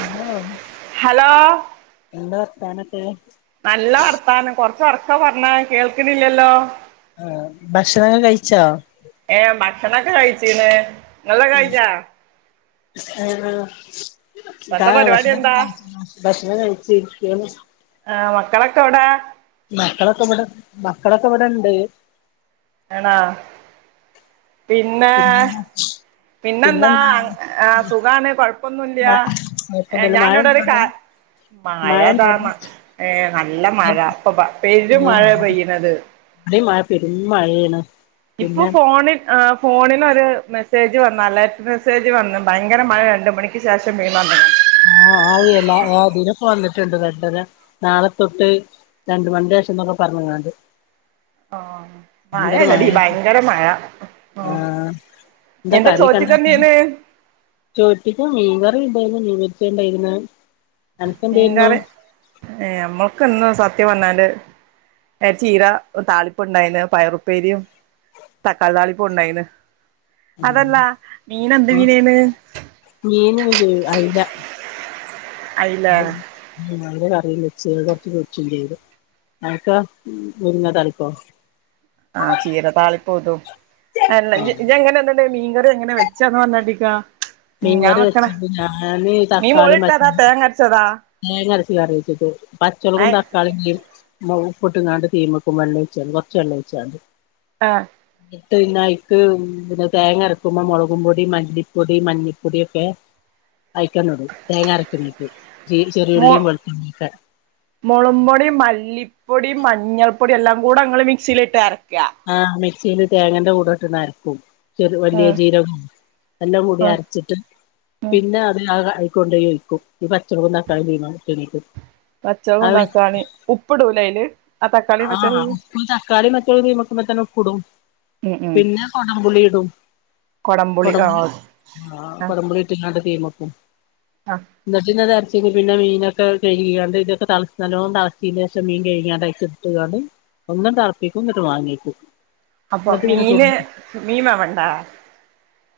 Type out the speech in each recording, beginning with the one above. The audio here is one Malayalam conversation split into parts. അല്ലോ ഹലോ നല്ല വർത്താനം കൊർ ച്ചൊർക്കപർണാ കേൾക്ക്ണില്യല്ലോ ആഹ് ഭക്ഷണക്കെ കയിച്ചോ ഏം ഭക്ഷണക്കെ കഴ്ച്ചീന് ങ്ങൾതകെ കഴിഞാ ആഹ് കാ എന്താ പരിപാടി ഭക്ഷണൊക്കെ എന്താ കഴചിനോ ഭക്ഷണം കഴിച്ചിര്ക്കേന്നു ആഹ് മക്കളക്കവ്ടെ മക്കളൊക്കെബ്ട മക്കളക്കെബടണ്ട് ഏണാ പിന്നേ പിന്നെന്താ പിന്നെന്താ അൺ ആഹ് സുഖാണ് കൊഴപ്പൊന്നുല്ല്യാ മഴ എഹ് കൊഴപ്പൊന്നുല്ല ഞാൻ മഴണ്ടോ അന്നോടൊരു കാ അവിടെ മഴണ്ടോ മഴേതാമ ഏഹ് നല്ല മഴ ഇപപ്പ പെരും മഴേ പെയ്യ്ണത് ടിം മഴ പെരും മഴേണ് ഇപ്പൊ ഫോണ് ആഹ് ഫോണിലൊര് മെസ്സേജ് വന്നാലേ വെസ്സേജ് വന്ന് ഭയങ്കര മഴണ്ട് പ്ടക്കെ ശേഷം മീ നന്നാ ആഹ് ആയെല്ലാതിലും വന്ന്ണ്ട് മെസ്സേല നാളെ തൊട്ട് രണ്ട് മൺൻ്റെഷംന്നൊക്കെ പറഞ്ഞ് ങ്ങാണ്ട് ആഹ് മഴേണെടി മഴയാണ് ഭയങ്കര മഴആഹ് ആഹ് എന്താ ചോറ്റ്ക്കെന്തേന് ചോറ്റ്ക്ക് മീൻകറിണ്ടേയ്ന് മീന് റ്റ്ണ്ടയ്ര്ന്ന് മീൻകറി ഏഹ്നമ്മക്ക്ന്ന് സത്യംപർഞ്ഞാല് എഹ് ചീര താളിപ്പുണ്ടയ്ന്ന് പയറുപ്പേരിയും തക്കാളി താളിപുണ്ടേയ്ന്, അതല്ല മീന് എന്ത്മീനേയ്ന്. മീന്ല്ലേ അയ്ല. അയിലെ ഐ ഉംഅയ്ല കറിം വെച്ച് കൊർച്ച് പൊര്ച്ചും ചെയ്ത്, അൻക്കൊ മുരിങ്ങാതാളിപ്പോ? ആഹ് ചീര താളിപ്പൂംതും അല്ല ഇജ്ഇജജ്ങ്ങനെ ഇത് മീൻകറിങ്ങനെ വെച്ച്ന്ന് പർഞ്ഞാട്ടിക്കാ മീൻ വറി വെച്ചത് ഞാന് തക്കാളി മ ശെടാ. തേങ്ങ അരച്ച് കറിവെച്ചിട്ടേര്ന്, പച്ചൊളകും ഏഹ് തക്കാളിം ഏ മുംപ്പ്ട്ട്കാണ്ട് തീമക്കും വെള്ളൊഴ്ച്ചാണ്ട് കൊർച്ച് വെള്ളൊഴ്ച്ചാണ്ട്. ആഹ്. ട്ന്നെ അയ്ക്ക് പിന്നെ തേങ്ങ അര്ക്കുമ്പോ മുളകും പൊടിംമ ല്ലിപ്പൊടിംമഞ്ഞപ്പൊടൊക്കെ. അയ്കണ്ട്ടും തേങ്ങര്ക്ക്ണീക് ചിചെറുള്ളിം വെൾതുളളിഒക്കെ. മൊളുംപൊടിംമല്ലിപ്പൊടിം മഞ്ഞൾപ്പൊടിം എല്ലാം കൂടെ ങ്ങള്മിക്സീല്ട്ട് അര്ക്ക. ആഹ് മിക്സീലിട്ട് തേങ്ങന്റെ കൂടട്ടാ ണ്ടര്ക്കും. ചെർ വല്യ ആഹ് ജീരകും എല്ലാം കൂടി ആഹ് അര്ച്ച്ട്ട്. ഉം പിന്നെ അത് ആ ആയാകൊണ്ടേഒഴ്ക്കും ഈ പച്ചമൊളകുംതക്കാളിംതീമച്ചതീക്. പച്ചൊളകുംതക്കാളിം ഉപ്പ്ടൂലെയ്ല്? ആഹ് പ്പ്തക്കളിം പച്ചൊളും തീമക്കുമ്പത്തന്നെ ഇപ്പ്ടും. ഉം ഉം പിന്നെ കൊടംപുളി ഇടും. കൊടംപുളി ആഹ് ഒ ആഹ് കൊടംപുളിട്ട്കാണ്ട് തീമക്കും. ആഹ്. എന്ന്ട്ട്ന്തരച്ച് പിന്നെ മീനൊക്കെ കഴുകികാണ്ട് തൊക്കെ തൾ നല്ലോം തൾച്ചീൻ്റേഷം മീൻ കഴ്കാണ്ട് അയ്ക് ട്ട്കാണ്ട് ഒന്നണ്ട് തൾപ്പിക്കുംന്ന്ട്ട് വാങ്ങെക്കും. അപ്പൊ മീന് മീൻ വേവണ്ടെ.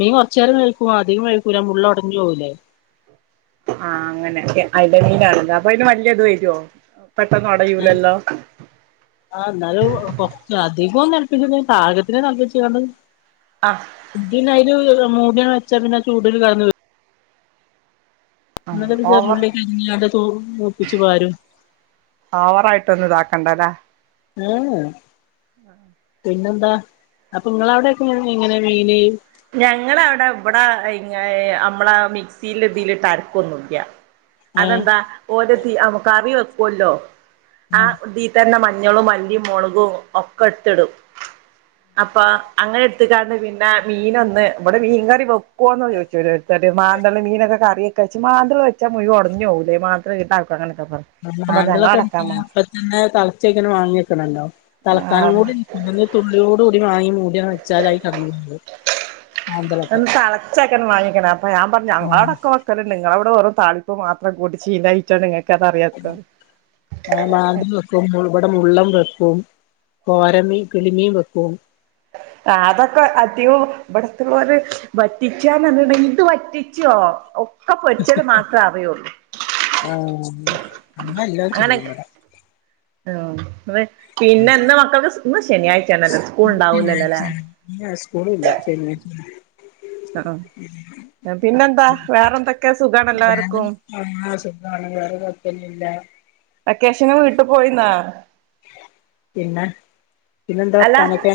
മീൻ കുറച്ച നേരംേഴിക്കൂ അധികം കഴുകൂല മുള്ള് ഉടഞ്ഞു പോകലേ ആഹ് അങ്ങനെെ അയില മീനാണല്ലോ അപ്പൊ അതിന് വല്ിയ ഇത് വരുവോ പെട്ടന്ന് അടയൂലല്ലോ ആ എന്നാലും കൊറച്ച അധികവും തിളപ്പിച്ച പാകത്തിന് തിളപ്പിച്ചാണ്ട് അഹ് പു അതില് മൂടീണ് വെച്ചാ പിന്നെ ചൂടൽ കടന്നുവേവും ആഹ് ഇന്നട് ഒരു ചെറിയ ഓവർ ഉള്ളി ഒക്കെ അറിഞ്ഞാണ്ട് മൂപ്പിച്ചു പാരും ഓവറായിട്ടൊന്നും ഇതാക്കണ്ടല്ലേ ആഏ പിന്നെന്താ അപ്പൊ നിങ്ങള അവിടെക്കെ എങ്ങനെ മീയിന ഞങ്ങ അവിടെ ഇവിടെ ഇ നമ്മളെ മിക്സിൽ ഇതിലിട്ട് അരക്കൊന്നുല്ല ഏഹ് അതെന്താ ഓര നമുക്ക് കറി വെക്കല്ലോ ആ ഇതി തന്നെ മഞ്ഞളും മല്ലയും മുളകും ഒക്കെടുത്തിടും അപ്പൊ അങ്ങനെ എടുത്തക്കാന്ന് പിന്നെ മീന ഒന്ന് ഇവിടെ മീൻ കറി വെക്കുവന്ന് ചോദിച്ചു എടുത്ത് മാന്തള് മീനൊക്കെ കറി കച്ചി മാന്തള് വെച്ചാ മുഴുവൻ ഉടഞ്ഞുോൂലേ മാത്രം ഇട്ടക്ക കനക്ക മാന്തൾ ഒക്കെ ഉ അപ്പ തന്നെ തിളച്ചക്കെന്നെ വാങ്ങിക്കണല്ലോ തിളക്കാനും കൂടി അന്ന് തുള്ളിയോടു കൂടി വാങ്ങി മൂടിയാണ് വെച്ചാലായി കടിുന്നത് ഒന്ന്തിളച്ചക്കൻ വാങ്ങിക്കണ അപ്പൊ ഞാൻ പറഞ്ഞു ഞങ്ങളോടൊക്കെ നിങ്ങളവിടെ വെറും താളിപ്പ് മാത്രം കൂടി ഷീലായിട്ടാണ് ആായിട്ടാണ് നിങ്ങക്ക് അത അറിയാത്തത് ആഹ് മാന്തള് വെക്കും. ഇവിടെ മുള്ളം വെക്കും കോരമീ കിളിമീം വെക്കും അതൊക്കെ അധികോം ഇവിടത്ത്ള്ളോര് വറ്റിച്ചാനർഞ്ഞ്‌ണ്ടെങ്കി ഇത് വറ്റി ച്ചോ ഒക്കെ പൊര്ച്ചത് മാത്രം അറിയുള്ളൂ ആഹ് അങ്ങള് എല്ലാരും ചെയ്യും വടെ ആഹ് അതെ പിന്നെ ഇന്ന് മക്കൾക്ക് സ് ഇന്ന് ശനിയാഴ്ചയാണല്ലോ സ്കൂൾ ഉണ്ടാവൂലല്ലേലെ ആഹ് സ്കൂള് ഇല്ല ശനിയ ആഹ് പിന്നെ എന്താ വേറെന്തൊക്കെ സുഖാണോ വേഗം എല്ലാർക്കും ആഹ് സുഖാണ് വേറെ കൊയ്പ്പൊന്നും ഇല്ല വെക്കേഷന് വീട്ടു പോയിന്നാ പിന്നെ പിന്നെന്താ വർത്താനൊക്കെ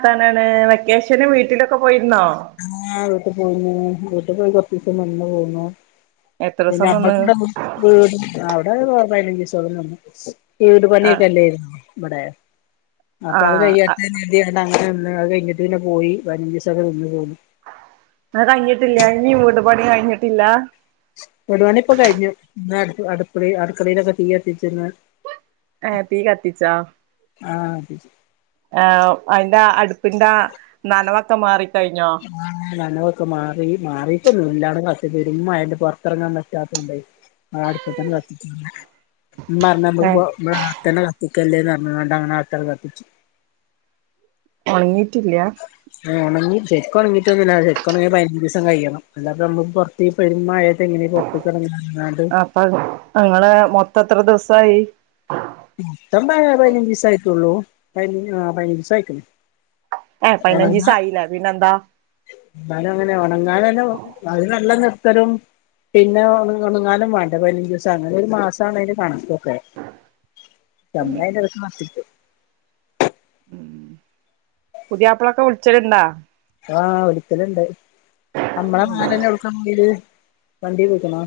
ത്താനാണ് വെക്കേഷന് വീട്ടിലൊക്കെ പോയ്രുന്നോ? ആഹ് വീട്ട് പോയ്ന്നു. വീട്ട് പോയി കൊർച്ചീസം നിന്നു പോന്നു എത്ര ദിവസം പിന്നെ നിന്ന് വീട് അവിടെ ഒരു പയ്നഞ്ചീസോളം നിന്ന് വീടു പണി ആഹ് ഒക്കെ അല്ലായ്രുന്നോ ഇവടെ. അപ്പോ അത് ആഹ് കഴിയട്ടെ എന്ന് കരുതി [unintelligible] അത് കഴിഞ്ഞിട്ട് പിന്നെ പോയി പയ്നഞ്ചീസക്കെ നിന്നു പോന്നു അത് കഴ്ഞ്ഞിട്ടില്ല. ഇനിം വീടുപണി കഴിഞ്ഞിട്ടില്ലാ വീടുപണി ഇപ്പൊ കഴിഞ്ഞു. ന്ന് അടുക്കള അടുക്കളേലൊക്കെ തീ കത്തിച്ച് ന്ന് ഏഹ് തീ കത്തിച്ചാ ആഹ് ആഹ് അയ്ന്റെ അടുപ്പിന്റെ നനവൊക്കെ മാറി ക്കഴിഞ്ഞോ? ആഹ് നനവൊക്കെ മാറി. മാറിട്ടൊന്നും ഇല്ല. [unintelligible] പെരും മഴല്ലേ പൊർത്തെർങ്ങാൻ പറ്റാത്തോണ്ടേ ആഹ് അടുപ്പത്താണ്ട് കത്തിച്ചു. ഇമ്മ ർഞ്ഞ ഏഹ് നമ്മക്ക് പ്പൊ ആത്തെ കത്തിക്കല്ലേന്നർഞ്ഞ്‌ക്കാണ്ട് അങ്ങനെ ആത്തടെ കത്തിച്ചു. ഒൺങ്ങിയിട്ടില്ല. ആഹ് ഒണങ്ങി ശര്ക്കു ഒണങ്ങിട്ടൊന്നുല്ല. ശരിക്കും ഒണങ്ങ പയ്നഞ്ചീസം കഴിയണം അല്ലാപ്പ നമ്മക്ക് പൊ ർത്തി ഈ പെരുമഴയത്തെങ്ങെനെ പൊർത്ത്ക്കെർങ്ങാ അപ്പ ങ്ങളെ മൊത്തം എത്ര ദിവസായി മൊത്തം പയ്നഞ്ചീസ ആയിട്ടുള്ളൂ. പയ്നഞ് പയ്നഞ്ചീസം ആയിട്ട്ള്ളൂ ഏഹ് പയ്നഞ്ചീസം ആയില്ലേ പിന്നെന്താ എന്നാലും അങ്ങനെ ഒണങ്ങാനെല്ലും [unintelligible] നല്ല നിർത്തലും പിന്നെ ഒണു ഒണുങ്ങാനും വാണ്ടേ പയ്നഞ്ചൂസം അങ്ങനെ ഒരു മാസാണ് അയ്ന്റെ കൺക്കൊക്കെ [unintelligible] ഉം പുതിയാപ്പ്ളൊക്കെ വിള്ച്ചല്ണ്ടാ? ആഹ് വിളിക്കല്ണ്ട്. അമ്മളെ മാലന്നെ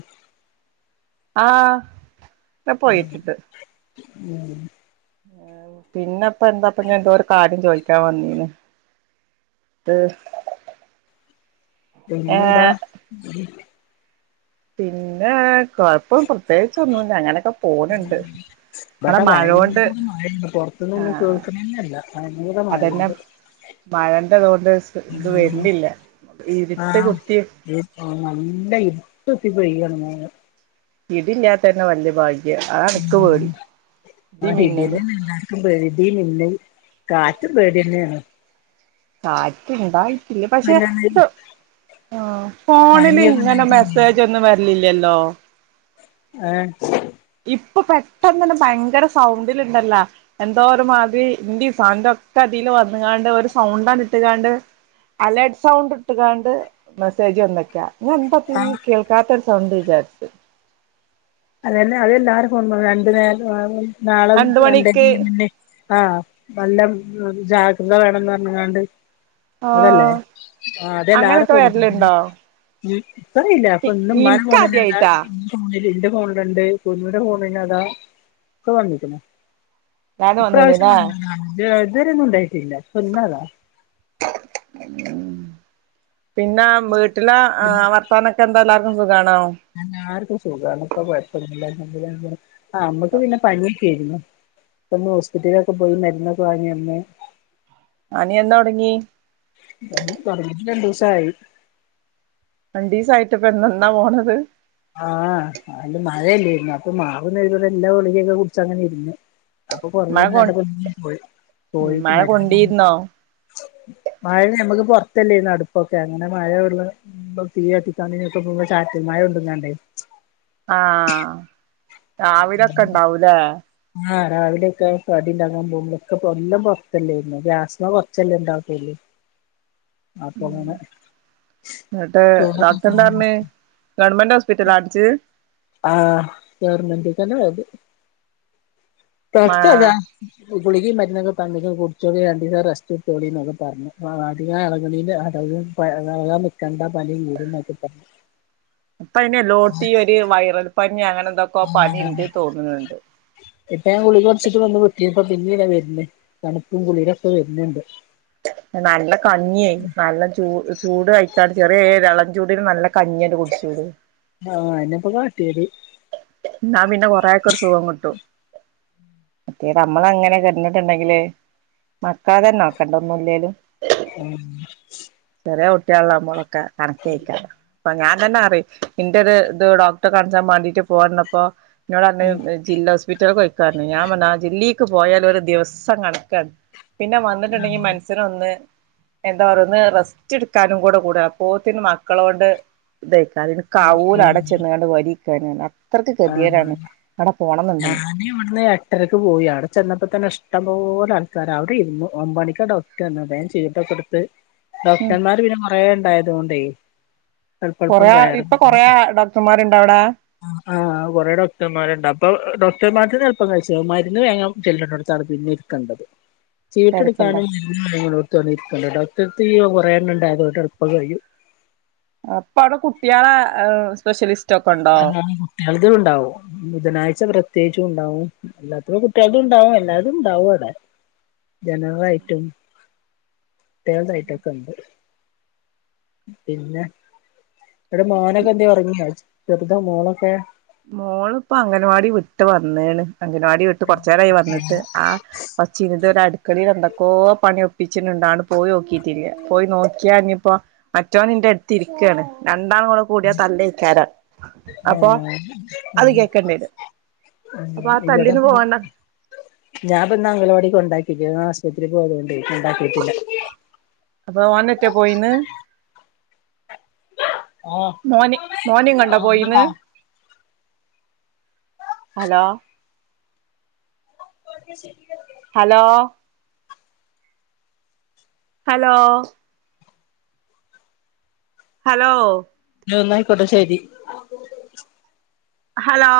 [unintelligible] ആഹ് [unintelligible] പോയിക്കിട്ട് ഉം പിന്നെപ്പ ന്താപ്പ ഞാ എന്തോരു കാര്യം ചോയിക്കാൻ വന്നീന് ത് പിന്നന്താ? പിന്നെ കൊഴപ്പം പ്രത്യേകിച്ചൊന്നുംല്ല. അങ്ങനെക്കെ പോണ്ണ്ട്. മ്മടെ മയോണ്ട് ഇത്ന്നന്നെ കേൾക്കണന്നെല്ല ഭയങ്കര അതന്നെ മയോണ്ട്. മഴന്റെതോണ്ട് ഇത് വെര്നില്ല ആഹ് ഇര്ട്ട് കുത്തി നല്ല ഇര്ട്ടുത്തി പെയ്യാണ്. ഇടില്ലാത്തന്നെ വല്യ ഭാഗ്യ ആ അൻക്ക് പേടി ഇടി മിന്നല് ഇൻക്കും ഇടി മിന്നൽ കാറ്റും പേടിയന്നെയാണ് കാറ്റ്ണ്ടായി ല്ല പക്ഷെ ആഹ് ഫോൺല് പനിയൊക്കെ ഇങ്ങനെ ഉണ്ടായിട്ടേ മെസേജൊന്നും വെര് ലില്ലല്ലോ ഏഹ് ഇപ്പൊ പെട്ടെന്നണ് ഭയങ്കര സൗണ്ടിൽ ഇണ്ടല്ലോ എന്തോരുമാതിരി ഇന്റി ഫന്റോക്കെ ഇതിൽ വന്ന്ങ്ങാണ്ട് ഒരു സൗണ്ട് അണ്ട്ട്ട്കാണ്ട് അലേർട്ട് സൗണ്ട് ഇട്ടുകാണ്ട് മെസ്സേജ് വന്ന്ക്ക ഞാൻ എന്താപ്പ ഈ കേൾക്കാത്തൊരു സൗണ്ട് വിചാരിച്ചു. അതന്നെ അത് എല്ലാരെ ഫോണും രണ്ടു നേരം നാളെ രണ്ട് മണിക്ക് [unintelligible] ആഹ് നല്ല ജാഗ്രത വേണംന്നർഞ്ങ്ങാണ്ട് അതല്ലേ ആഹ് ആ അതെല്ലാരെ അങ്ങനൊക്കെ ഫോണുക്കും ഉം വരലുണ്ടോ ഇപ്പറിയില്ല അപ്പൊ ഇന്ന് ഇമ്മാന്റെ ഫോണില് ഇൻക്കാദ്യായിട്ടാ [unintelligible] ഫോണില് ന്റെ ഫോൺല്ണ്ട് കുഞ്ഞുന്റെ ഫോൺലതാ ഒക്കെ വന്നിക്ണ്. ഞാനും വന്ന്ണ് ഇപ്രാവശ്യം ല്ലേ വന്നതാണ് ഇതുവരെന്നുണ്ടായിട്ടില്ല ഇപ്പൊന്നതാ ഉം പിന്നെ വീട്ടിലെ ആഹ് വർ ത്താനൊക്കെന്താല്ലാവർക്കും സുഖണോ? എല്ലാർക്കും സുഖാണ് ഇപ്പ കൊഴപ്പന്നുല്ല അൽഹംദുലില്ലാഹ് ആ നമ്മക്ക് പിന്നെ പനിയൊക്കെയിരുന്നു. പ്പൊന്ന് ഹോസ്പിറ്റലിലൊക്കെ പോയി മരുന്നൊക്കെ വാങ്ങി വന്ന്. പനി എന്നൊടങ്ങി? പനി തുടങ്ങീട്ട് രണ്ടുസായി രണ്ടീസ ആയിട്ടൊക്കെ ഇന്ന് ന്നാ പോണത്. ആഹ് അല്ല മഴയല്ലേരുന്നോ അപ്പൊ മാറുന്ന് കരുതി ഇവിടെ ഇല്ല ഗുളികൊക്കെ കുടിച്ച് അങ്ങനെ ഇര്ന്ന് അപ്പൊ മഴ കൊറഞ്ഞിട്ടില്ല കൊ കണ്ടപ്പോ പിന്നെ പോയി പോയിട്ട് മഴ മരു കൊണ്ടീരുന്നോ [unintelligible] മഴ നമ്മക്ക് പൊറത്തല്ലേര്ന്നോ അടുപ്പൊക്കെ അങ്ങനെ മഴ കൊള്ള അപ്പം തീയത്തിക്കാന് ഇതിനൊക്കെ പോവുമ്പോ ചാറ്റൽ മഴ കൊണ്ട്ങ്ങാണ്ടേ ആഹ് രാവിലൊക്കെണ്ടാവൂലേ? ആഹ് രാവിലെക്കെ കടിണ്ടങ്ങാൻ പോവുപൊക്കെ എല്ലം പൊറത്തല്ലേന്ന് ഗ്യാസ്മ്മെ കൊറച്ചല്ലേ ഇണ്ടാകൊള്ളു അപ്പങ്ങനെ [unintelligible] ഗവൺമെൻറ് ഹോസ്പിറ്റൽലാ കാണിച്ചത് ആഹ് ഗവർമെന്റിത്തന്ന പോയത് മാ [unintelligible] ഗുളികിം മരുന്നൊക്കെ തന്ന് കുടിച്ചൊണ്ടി രണ്ടിസം റസ്റ്റ് ഇട്തോളിന്നൊക്കെ പർഞ് അധികം എളകിണെന്റെ അടവ് പ എളക നിക്കണ്ട പനി കുടും നോക്കെ പറഞ്ഞു ഇപ്പ അയ്ന് എലോട്തി ഒരു വൈറൽ പനി അങ്ങനെ എന്തൊക്കെ പനിണ്ട് തോന്നുണ് ണ്ട് ഇപ്പ ഞാൻ ഗുളിക കുടിച്ചിട്ട് ഒന്ന് വിട്ടിനി ഇപ്പം പിന്നീതാ വരുന് തണുപ്പും കുളിരൊക്കെ വെര്ന്ണ്ട്. നല്ല കഞ്ഞി നല്ല ചൂ ചൂട് കഴിക്കാണ്ട് ചെറിയ എളംചൂടിന് നല്ല കഞ്ഞട് കുടിച്ചൂട് ആഹ് അയ്നപ്പ കാട്ടിയത് എന്നാ പിന്നെ കൊറേക്ക ഒരു സുഖം കിട്ടും മറ്റേത് നമ്മളങ്ങനേ കെടന്നിട്ടെണ്ടെങ്കില് മക്കളതന്നെ നോക്കണ്ടേ ഒന്നുല്ലേലും ഉം ചെറ്യേ കുട്ടിയെളൊള്ളമ്മളൊക്കെ കണക്കയിക്കാരം ഇപ്പൊ ഞാൻ തന്നെ അറിയും ഇന്റെത് ഇത് ഡോക്ടറെ കാണിച്ചാ മാണ്ടിട്ട് പോവാൻ നിന്നപ്പോ ഇന്നോടറഞ്ഞ് ജില്ലാ ഹോസ്പിറ്റൽക്ക് പൊയ്ക്കോ അർഞ് ഞാൻ പറഞ്ഞ് ആ ജില്ലീക്ക് പോയാല് ഒരു ദിവസം കണക്കാണ് പിന്ന വന്ന്ട്ട്ണ്ടെങ്കി മനസ്സ്നൊന്ന് എന്താ പറയ ഒന്ന് റെസ് റ്റെസ്റ്റ് ടുക്കാനും കൂടെ കൂടെ പോത്തിന് മക്കളോട്. ഇതക്ക അതിന് കാവൂല ആഹ് അടച്ചെന്ന് ങ്ങാണ്ട് വരീക്കണ് അ അത്രക്ക് ആഹ് ഗതികേടാണ് അവിടെ പോണംന്നുണ്ടെങ്കി. ഇവിടുന്ന് എട്ടരയ്ക്ക് പോയി അവിടെ ചെന്നപ്പോ തന്നെ ഇഷ്ടം പോലെ ആൾക്കാര് അവിടെ ഇരുന്നു ഒമ്പണിക്കാ ഡോക് ക്കെന്നതേ വേഗം ചീട്ടെക്കെടുത്ത് ഉം ഡോക്ടർമാര് പിന്നെ കൊറേ എണ്ടായതുകൊണ്ടേ? കൊറേ ഇപ്പൊ കൊറേ ഡോക്ടർമാരുണ്ട അവിടെ? ആഹ് കൊറേ ഡോക്ടർമാരുണ്ട്. അപ്പൊ ഡോക്ടർമാർക്ക് എളുപ്പം കഴിച്ചാ മര്ന്ന് കഴിഞ്ഞാ ചെല്ലണ്ടോടുത്താണ് പിന്നെ ഇരിക്കണ്ടത്. [inaudible] തിരക്കുണ്ടോ ചീട്ടെടുക്കാനും [inaudible] ഡോക്ടർടത്ത് കുറേണ്ണണ്ടാകും അതോണ്ടെളുപ്പം കഴിയും അപ്പ അവിടെ കുട്ടികളാ ഏഹ് സ്പെഷ്യലിസ് അ ആഹ് കുട്ടികൾക്കും ഉണ്ടാവോ ബുധനാഴ്ച പ്രത്യേകിച്ചും ഉണ്ടാവുംം ഇല്ലാത്ത കുട്ടികൾക്കും ഉണ്ടാവും എല്ലാതും ഉണ്ടാവും അവിടെ ജനറലായിട്ടും കുട്ടികള്ടെ ഐറ്റോംഅക്കൊണ്ട് പിന്നെ വിടെ മോനൊക്കെ എന്ത്യേ ഒറങ്ങിയോ ചെറുതൊ മോളോക്കെ മോള് ഇപ്പ അംഗൻവാടി വിട്ട് വന്നേണ് അംഗൻവാടി വിട്ട് കൊറച്ചേരായി വന്നിട്ട്. ആ കൊച്ച് ഇതു വരേ അടുക്കണില്ല എന്തൊക്കോ പണി ഒപ്പിച്ചിട്ടുണ്ട് പോയി നോക്കിട്ടില്ല. പോയി നോക്കിയാഞ്ഞിപ്പോ. മറ്റവൻ ഇന്റെ അടുത്ത് ഇരിക്കാണ് രണ്ടാളുംകൂടികൂടിയാ തല്ലയിക്കാരം. അപ്പൊ [inaudible] അത് കേക്കേണ്ടിത് അപ്പൊ ആ തല്ലിനു പോവണ്ട. ഞാൻ പന്ന്അംഗലവാടി കൊണ്ടാക്കിട്ട് ഇല ആശ്പത്രില് പോയത് കൊണ്ട് കൊണ്ടാക്കിട്ടില്ല. അപ്പൊ ഓനാറ്റേ പോയിന്ന്. ആഹ് മോന് മോന് എങ്ങോട്ടാ പോയിന്ന്. ആഹ് ഹലോ? ഒക്കെ ശരിയെടോ ഹലോ? ഹലോ? ഹലോ? ഒന്നാ യിക്കോട്ടെ ശരി ഹലോ?